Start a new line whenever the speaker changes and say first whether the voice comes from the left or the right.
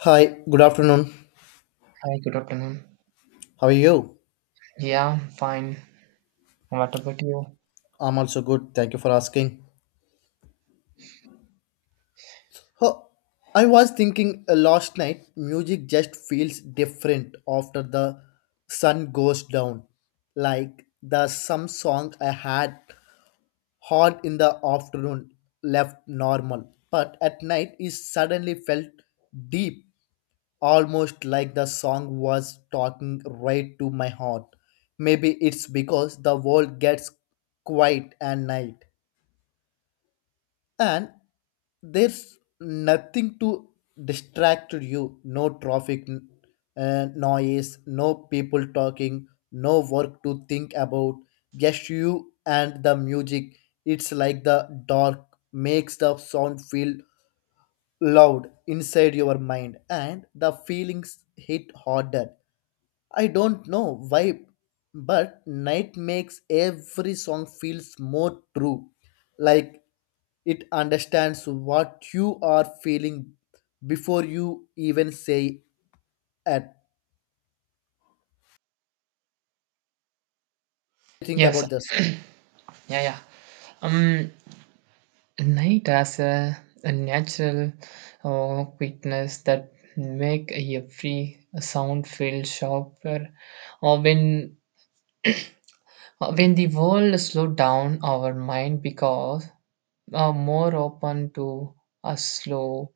left: Hi, good afternoon.
right: Hi, good afternoon.
left: How are you?
right: Yeah, I'm fine. What about you?
left: I'm also good. Thank you for asking. Oh, I was thinking last night, music just feels different after the sun goes down. Like the some song I had heard in the afternoon left normal, but at night it suddenly felt deep, almost like the song was talking right to my heart. Maybe it's because the world gets quiet at night and there's nothing to distract you no traffic noise no people talking no work to think about just you and the music it's like the dark makes the sound feel loud inside your mind and the feelings hit harder I don't know why but night makes every song feels more true like it understands what you are feeling before you even say it. Think
right: Yes,
left: about this.
right: yeah, yeah. Um, night has a natural quickness that make every sound feel sharper. Or when the world slow down, our mind because are more open to a slow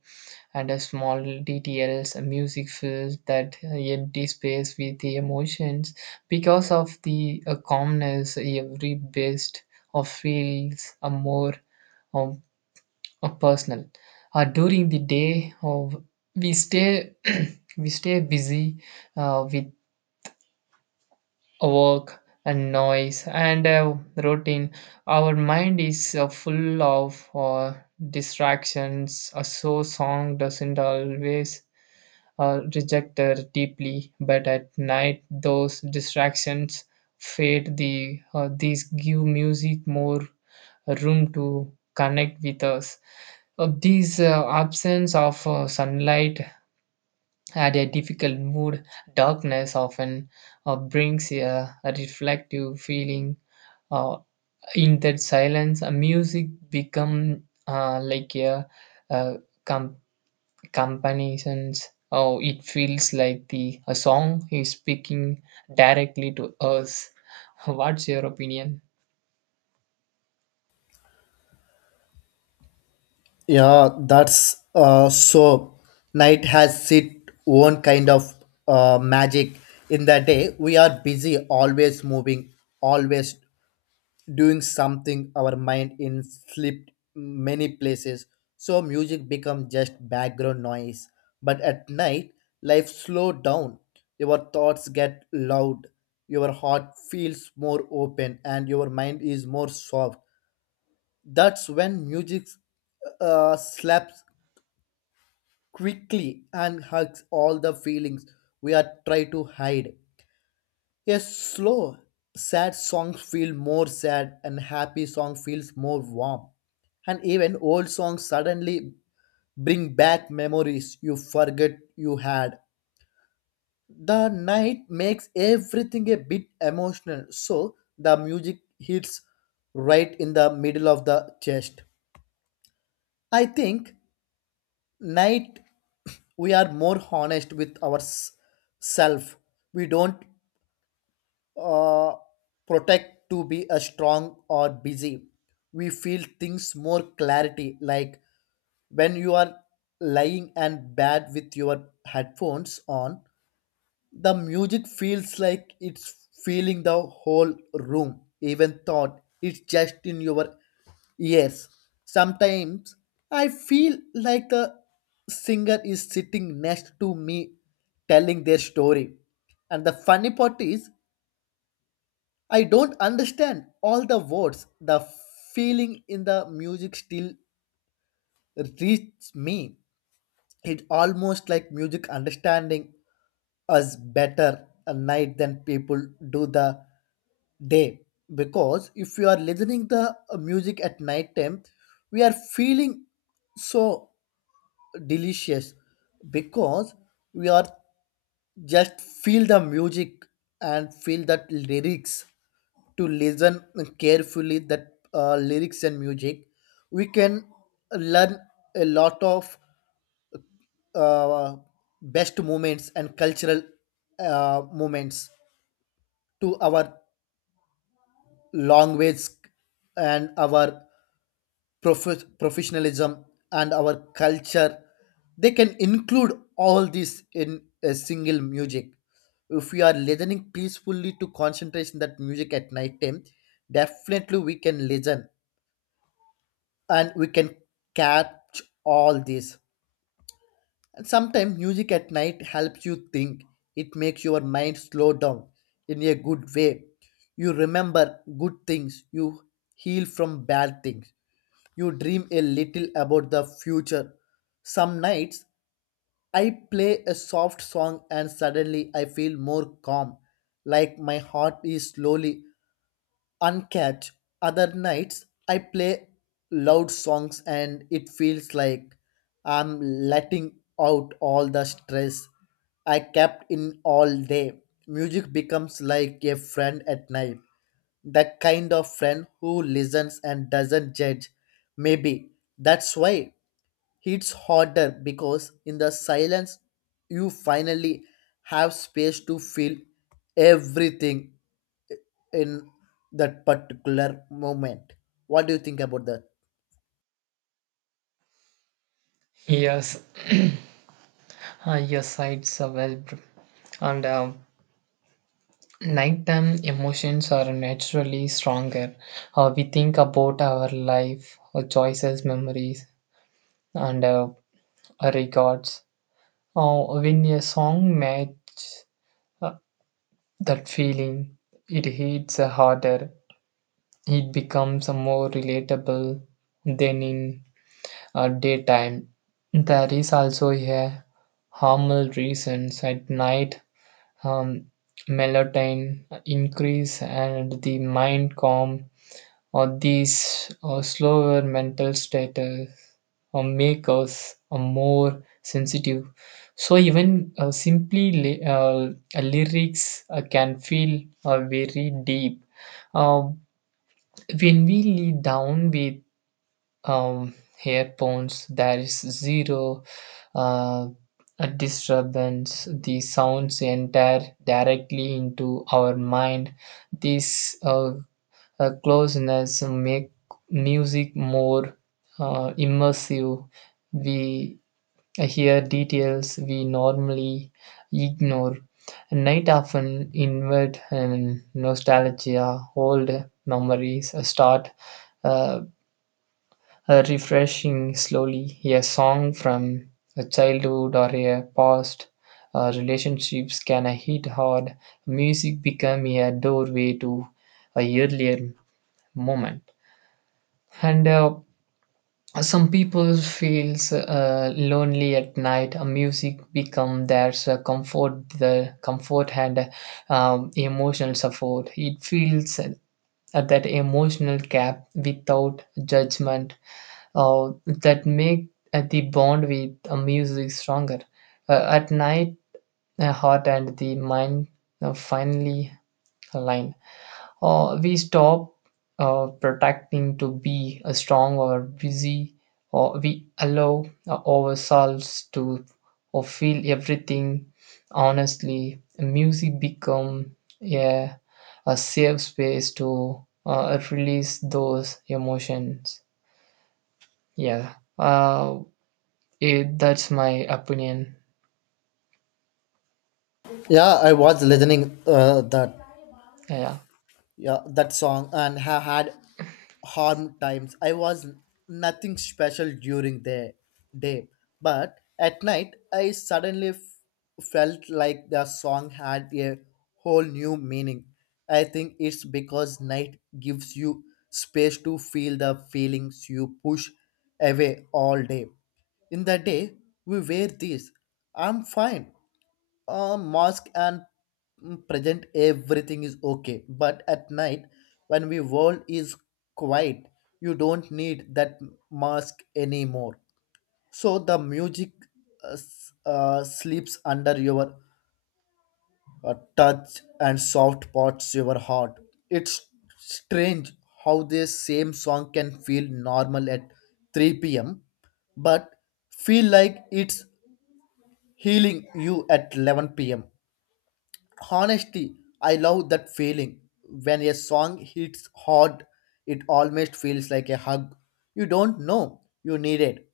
right: and a small details a music fills that empty space with the emotions because of the calmness every best of feels a more um, a personal during the day of we stay we stay busy with work and noise and routine our mind is full of distractions so song doesn't always or rejected deeply, but at night those distractions fade. These give music more room to connect with us. These absence of sunlight at a difficult mood, darkness often brings a reflective feeling. Uh, in that silence, music become like a com- comparisons. Oh, it feels like the a song is speaking directly to us. What's your opinion?
left: Yeah, that's so. Night has its own kind of magic. In the day, we are busy, always moving, always doing something our mind in slipped many places so music become just background noise but at night life slow down your thoughts get loud your heart feels more open and your mind is more soft that's when music slaps quickly and hugs all the feelings we are trying to hide a slow, sad song feels more sad, and happy song feels more warm. And even old songs suddenly bring back memories you forget you had. The night makes everything a bit emotional, so the music hits right in the middle of the chest. I think night we are more honest with ourselves. We don't uh, protect to be a strong or busy we feel things more clarity like when you are lying and bad with your headphones on the music feels like it's filling the whole room even thought it's just in your ears sometimes I feel like the singer is sitting next to me telling their story and the funny part is I don't understand all the words. The feeling in the music still reaches me. It's almost like music understanding us better a night than people do the day. Because if you are listening the music at night time, we are feeling so delicious because we are just feel the music and feel that lyrics to listen carefully that lyrics and music we can learn a lot of uh, best moments and cultural moments to our language and our professionalism and our culture they can include all this in a single music if we are listening peacefully to concentration that music at night time definitely we can listen and we can catch all this and sometimes music at night helps you think it makes your mind slow down in a good way you remember good things you heal from bad things you dream a little about the future. Some nights I play a soft song and suddenly I feel more calm, like my heart is slowly uncatch. Other nights I play loud songs and it feels like I'm letting out all the stress I kept in all day. Music becomes like a friend at night the kind of friend who listens and doesn't judge. Maybe that's why it's harder because in the silence you finally have space to feel everything in that particular moment. What do you think about that?
right: Yes, yes, it's a well, and nighttime emotions are naturally stronger. We think about our life, our choices, memories, and our records. When a song matches uh, that feeling, it hits harder. It becomes a more relatable than in daytime. There is also a hormonal reasons at night um, melatonin increase and the mind calm or these or slower mental status or make us more sensitive. So even simply lyrics can feel very deep. Uh, when we lead down with um, headphones, there is zero uh, a disturbance. The sounds enter directly into our mind. This closeness make music more immersive. We here, details we normally ignore. Night often invert and nostalgia, old memories start uh, refreshing slowly. A song from a childhood or a past relationships can hit hard. Music become a doorway to a earlier moment. And Some people feels lonely at night. Music become their comfort, the comfort and emotional support. It feels that emotional gap without judgment that make the bond with music stronger. At night, heart and the mind finally align we stop protecting to be strong or busy, or we allow ourselves to or feel everything honestly. Music become yeah, a safe space to release those emotions. Yeah, that's my opinion.
left: Yeah, I was listening
right: Yeah.
left: that song and have had harm times I was nothing special during the day but at night I suddenly felt like the song had a whole new meaning I think it's because night gives you space to feel the feelings you push away all day in the day we wear this I'm fine mask and present everything is okay but at night when we world is quiet you don't need that mask anymore so the music sleeps under your touch and soft parts your heart it's strange how this same song can feel normal at 3 p.m but feel like it's healing you at 11 p.m. Honestly, I love that feeling. When a song hits hard, it almost feels like a hug. You don't know you need it.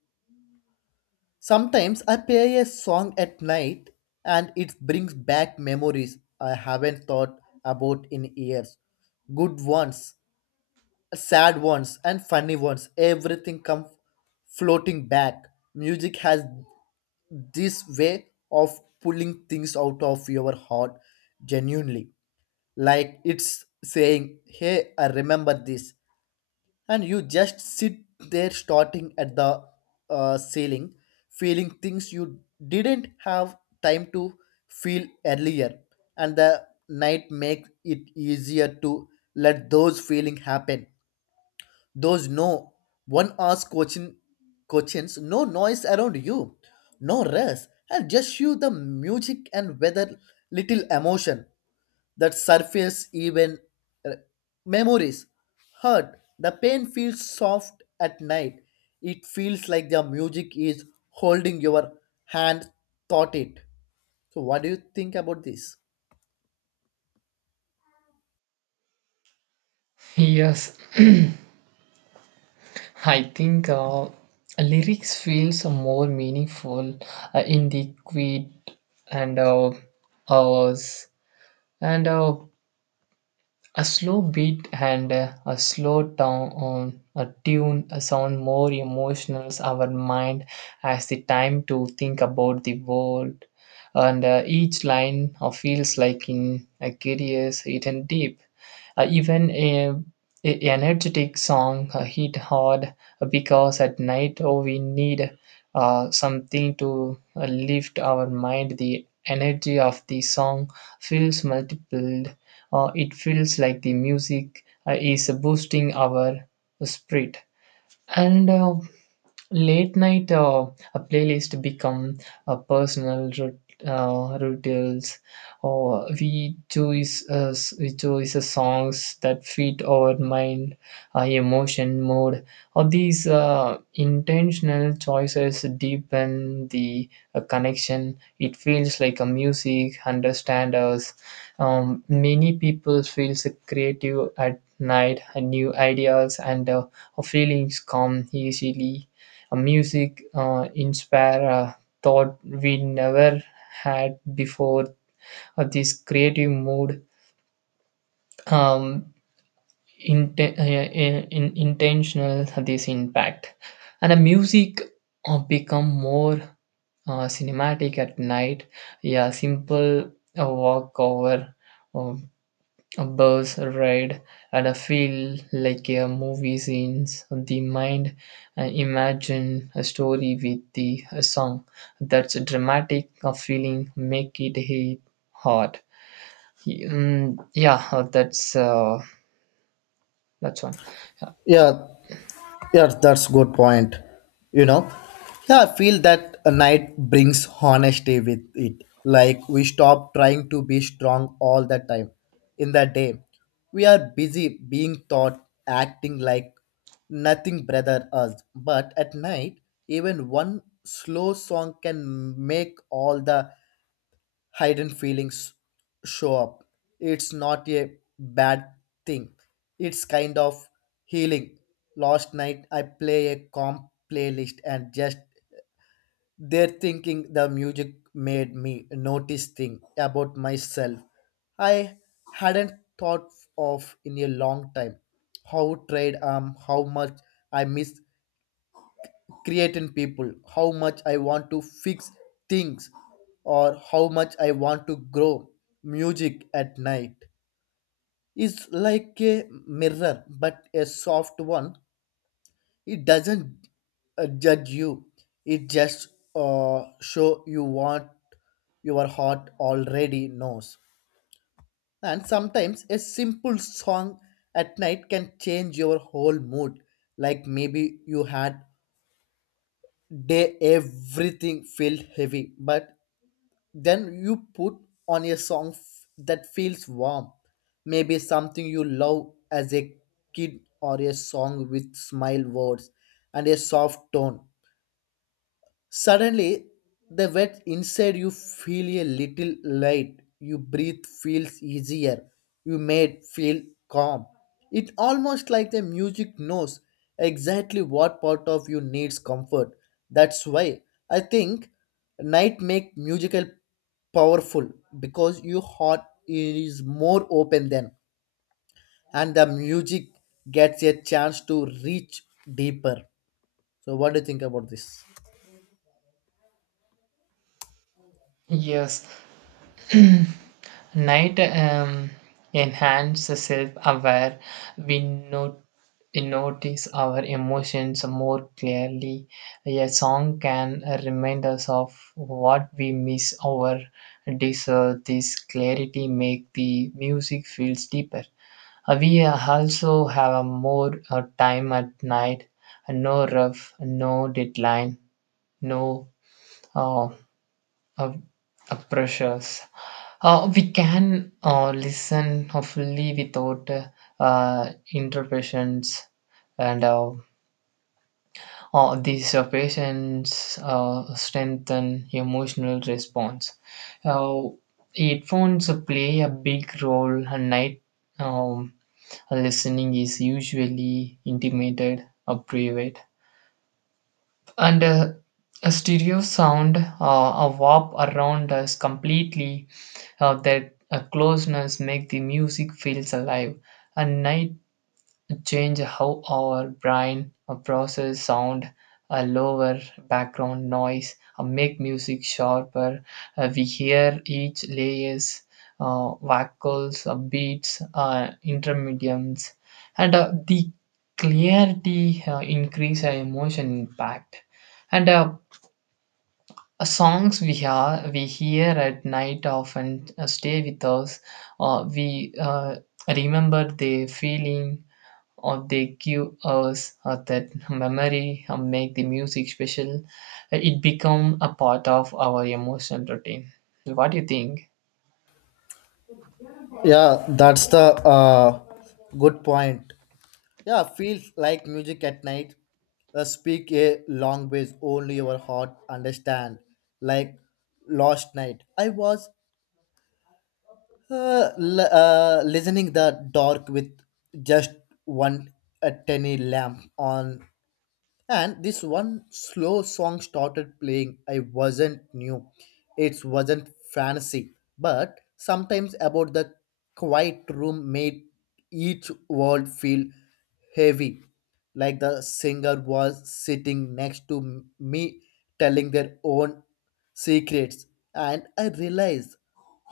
left: Sometimes I play a song at night and it brings back memories I haven't thought about in years. Good ones, sad ones, and funny ones. Everything comes floating back. Music has this way of pulling things out of your heart genuinely like it's saying, Hey, I remember this. And you just sit there starting at the ceiling, feeling things you didn't have time to feel earlier. And the night makes it easier to let those feelings happen. Those no one ask coaching questions, no noise around you, no rush, and just you the music and weather little emotion that surface even uh, memories hurt the pain feels soft at night it feels like the music is holding your hand thought it so what do you think about this
right: Yes, I think lyrics feels more meaningful in the quiet and hours and a slow beat and a slow down a tune sound more emotional our mind has the time to think about the world and each line feels like in a curious hidden deep even a energetic song hit hard because at night oh we need something to lift our mind the energy of the song feels multiple it feels like the music is boosting our spirit and late night a playlist become a personal rituals, or we choose we choose songs that fit our mind, emotion, mood. Or these intentional choices deepen the connection. It feels like a music understand us. Many people feels creative at night, and new ideas and feelings come easily a music inspire a thought we never had before. This creative mood, um, intentional this impact, and the music become more cinematic at night. Yeah, simple walk over. uh, A bus ride and I feel like a movie scenes. The mind imagine a story with the a song that's dramatic. A feeling make it hit hard. Mm, yeah, that's one.
left: Yeah, Yeah, that's good point. You know, yeah, I feel that a night brings honesty with it. Like we stop trying to be strong all the time. In the day, we are busy being taught acting like nothing brother us. But at night, even one slow song can make all the hidden feelings show up. It's not a bad thing. It's kind of healing. Last night I play a calm playlist and just there thinking the music made me notice thing about myself. I hadn't thought of in a long time. How trade how much I miss create in people, how much I want to fix things, or how much I want to grow. Music at night is like a mirror, but a soft one. It doesn't judge you. It just show you what your heart already knows. And sometimes a simple song at night can change your whole mood. Like maybe you had day everything felt heavy but then you put on a song that feels warm maybe something you love as a kid or a song with smile words and a soft tone Suddenly, the wet inside you feel a little light. You breathe feels easier. You made feel calm. It almost like the music knows exactly what part of you needs comfort. That's why I think night make musical powerful because your heart is more open then and the music gets a chance to reach deeper. So what do you think about this?
right: Yes, night enhances self-aware. We not We notice our emotions more clearly. A song can remind us of what we miss or deserve. This clarity make the music feels deeper. We also have a more time at night, no rough, no deadline, no uh, uh, pressures. We can listen fully without interruptions, and these patients strengthen emotional response. Uh, Headphones play a big role, and night um, listening is usually intimated or private and a stereo sound a warp around us completely that closeness make the music feels alive and night change how our brain processes sound, lower background noise, make music sharper. We hear each layers, vocals, beats, intermediums, and the clarity increase our emotion impact. And Songs we hear at night often stay with us. We remember the feeling or they give us that memory make the music special it become a part of our emotional routine. What do you think?
left: Yeah, that's the good point. Yeah, feels like music at night. Speak a language only your heart understand. Like last night, I was listening the dark with just one a tiny lamp on and this one slow song started playing I wasn't new it wasn't fancy but sometimes about the quiet room made each word feel heavy like the singer was sitting next to me telling their own secrets and I realized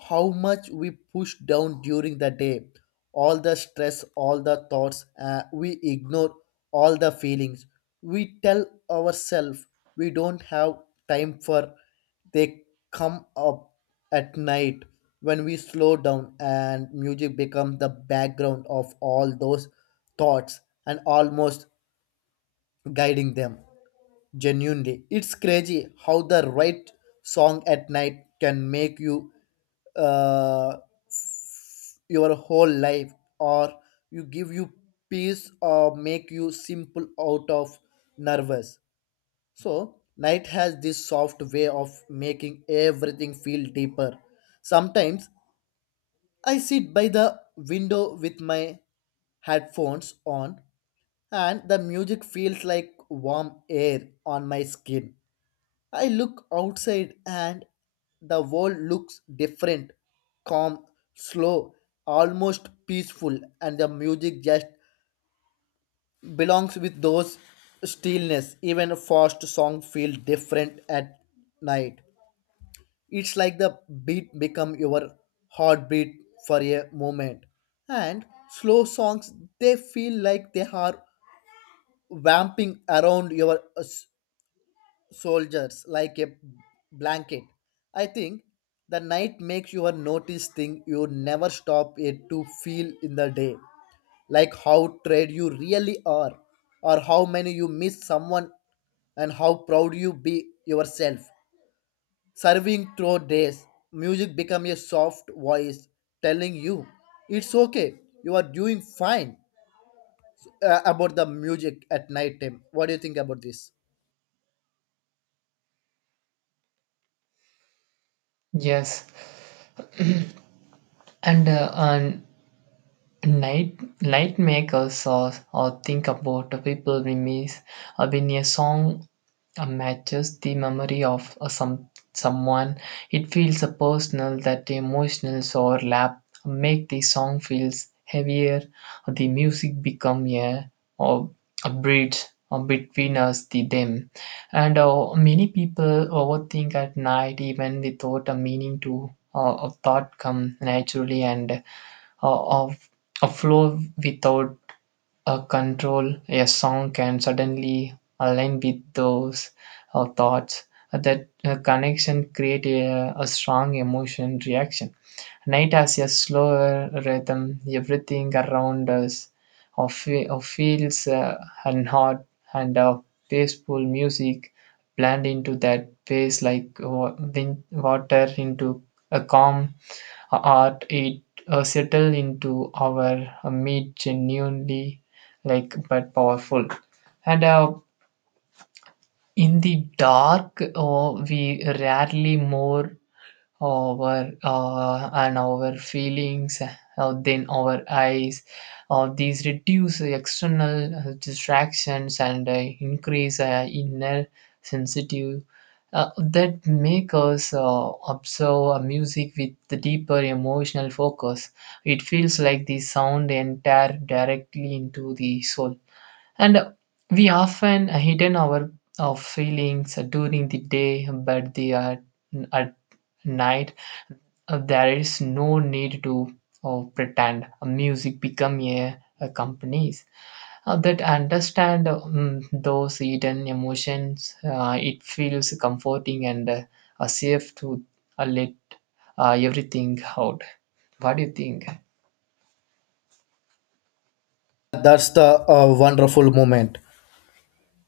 left: how much we push down during the day, all the stress, all the thoughts, we ignore all the feelings. We tell ourselves we don't have time for they come up at night when we slow down and music becomes the background of all those thoughts and almost guiding them. Genuinely, it's crazy how the right song at night can make you uh, your whole life or you give you peace or make you simple out of nervous so night has this soft way of making everything feel deeper sometimes I sit by the window with my headphones on and the music feels like warm air on my skin I look outside and the world looks different, calm, slow, almost peaceful, and the music just belongs with those stillness. Even a fast song feel different at night. It's like the beat become your heartbeat for a moment. And slow songs they feel like they are vamping around your soldiers like a blanket. I think the night makes you notice thing you never stop it to feel in the day, like how trade you really are, or how many you miss someone, and how proud you be yourself. Serving through days, music become a soft voice telling you it's okay, you are doing fine. About the music at night time, what do you think about this?
right: Yes, and night night makers or think about the people we miss when a song matches the memory of someone it feels a personal that emotional overlap make the song feels heavier the music become a or a bridge between us the them and many people overthink at night even without a meaning to a thought come naturally and of a flow without a control a song can suddenly align with those thoughts. That connection create a strong emotion reaction. Night has a slower rhythm. Everything around us of, of feels and hot and peaceful music blend into that pace like water into a calm art. It settle into our meat genuinely like but powerful. And in the dark, we rarely more our and our feelings then our eyes these reduce external distractions and increase inner sensitive that make us observe a music with the deeper emotional focus it feels like the sound enter directly into the soul and we often hidden our feelings during the day but they are at night there is no need to pretend music become a companies that understand those hidden emotions it feels comforting and safe to let everything out. What do you think?
left: That's the wonderful moment.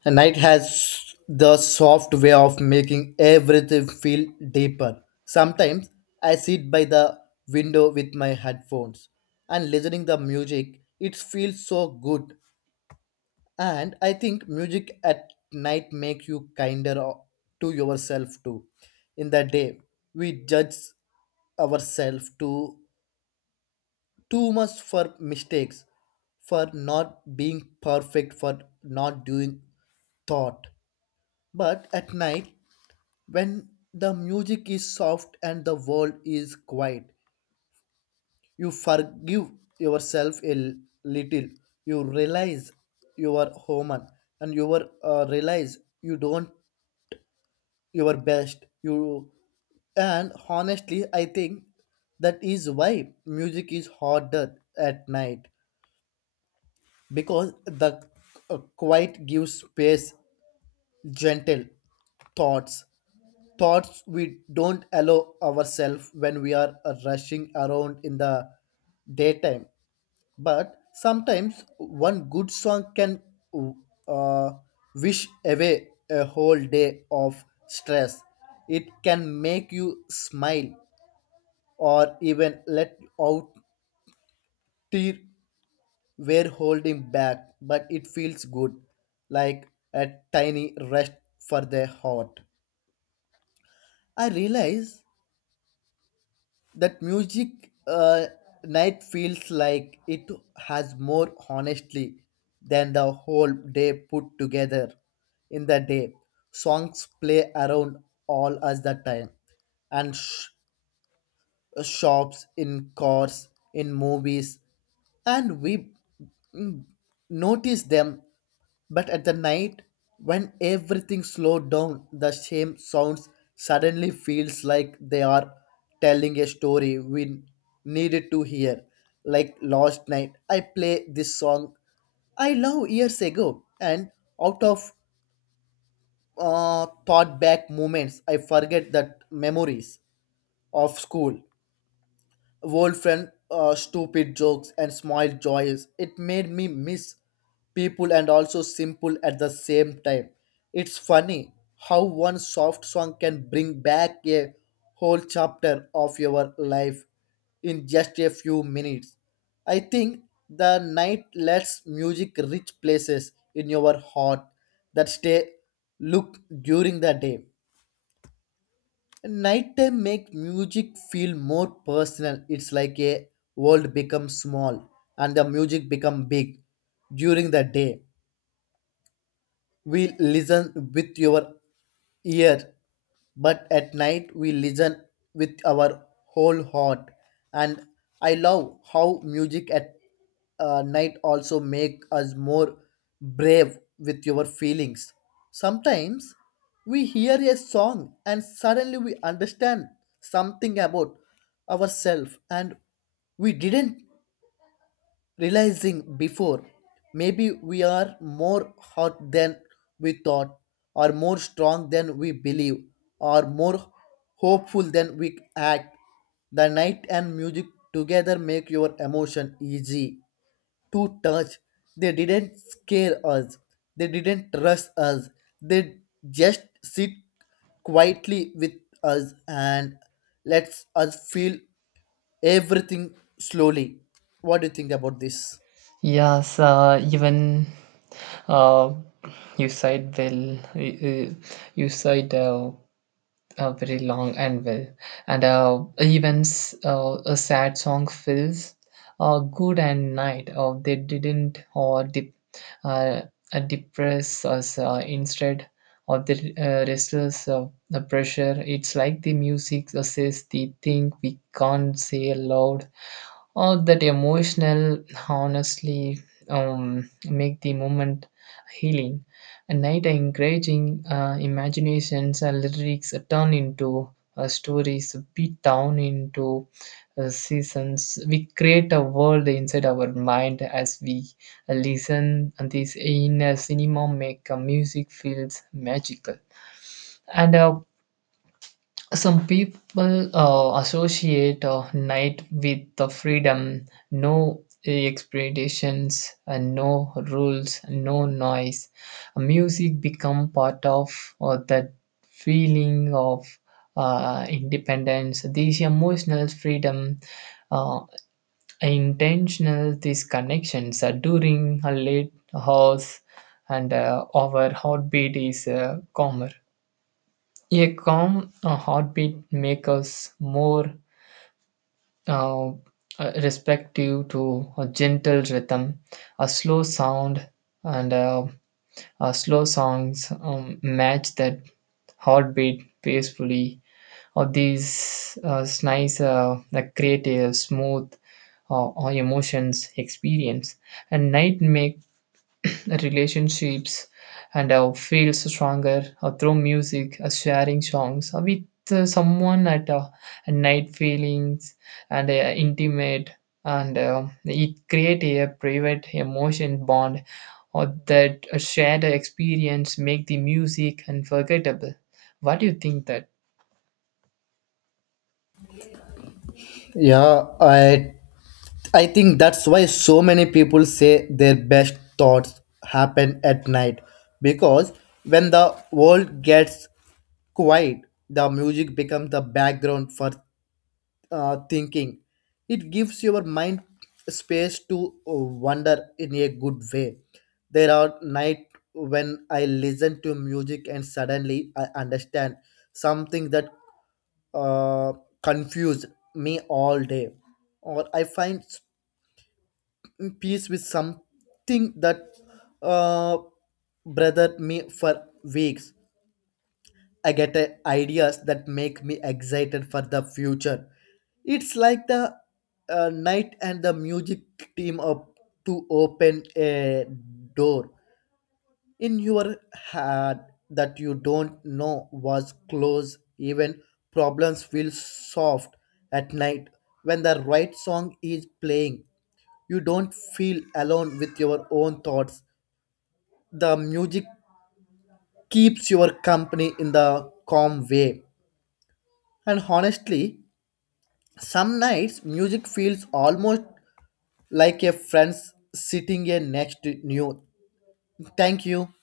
left: And night has the soft way of making everything feel deeper. Sometimes I sit by the window with my headphones and listening the music. It feels so good. And I think music at night makes you kinder to yourself too. In the day, we judge ourselves too much for mistakes, for not being perfect, for not doing thought. But at night, when the music is soft and the world is quiet, you forgive yourself a little. You realize you are human and you are, realize you don't your best. You and honestly, I think that is why music is harder at night because the quiet gives space, gentle thoughts thoughts we don't allow ourselves when we are rushing around in the daytime. But sometimes one good song can uh, wish away a whole day of stress. It can make you smile or even let out tear we're holding back, but it feels good, like a tiny rest for the heart. I realize that music night feels like it has more honestly than the whole day put together in the day songs play around all us the time and shops, in cars, in movies, and we mm, notice them. But at the night, when everything slowed down, the same sounds suddenly feels like they are telling a story we needed to hear. Like last night, I play this song I love years ago, and out of thought back moments, I forget that memories of school old friend stupid jokes and small joys. It made me miss people and also simple at the same time. It's funny how one soft song can bring back a whole chapter of your life in just a few minutes. I think the night lets music reach places in your heart that stay look during the day. Nighttime make music feel more personal. It's like a world becomes small and the music become big during the day. We listen with your ear, but at night we listen with our whole heart. And I love how music at night also make us more brave with your feelings. Sometimes we hear a song and suddenly we understand something about ourselves and we didn't realizing before maybe we are more hot than we thought or more strong than we believe or more hopeful than we act the night and music together make your emotion easy to touch they didn't scare us they didn't rush us they just sit quietly with us and lets us feel everything slowly what do you think about this
right: Yes even uh, you said well uh, uh, you said very long and well. And even a sad song feels good and night. They didn't or dip, uh, depress us. Instead, or the restless the pressure. It's like the music says the thing we can't say aloud all that emotional honestly make the moment healing and night encouraging imaginations and lyrics turn into stories beat down into seasons we create a world inside our mind as we listen and this inner cinema make music feels magical and some people associate night with the freedom, no expectations, and no rules, no noise. Music become part of that feeling of independence. This emotional freedom, uh, intentional these connections during a late hours, and our heartbeat is calmer. A calm heartbeat makes us more uh, uh, respective to a gentle rhythm. A slow sound and slow songs match that heartbeat peacefully. Or these nice that create a smooth or emotions experience. And night makes relationships and feels stronger through music, sharing songs with someone at night feelings and intimate and it create a private emotion bond or that a shared experience make the music unforgettable. What do you think that?
left: Yeah, I think that's why so many people say their best thoughts happen at night because when the world gets quiet, the music becomes the background for thinking. It gives your mind space to wander in a good way. There are night when I listen to music and suddenly I understand something that uh, confuse me all day, or I find peace with something that uh, bothered me for weeks. I get ideas that make me excited for the future. It's like the night and the music team up to open a door in your head that you don't know was closed. Even problems feel soft at night when the right song is playing you don't feel alone with your own thoughts. The music keeps your company in the calm way. And honestly, some nights music feels almost like a friend's sitting here next to you. Thank you.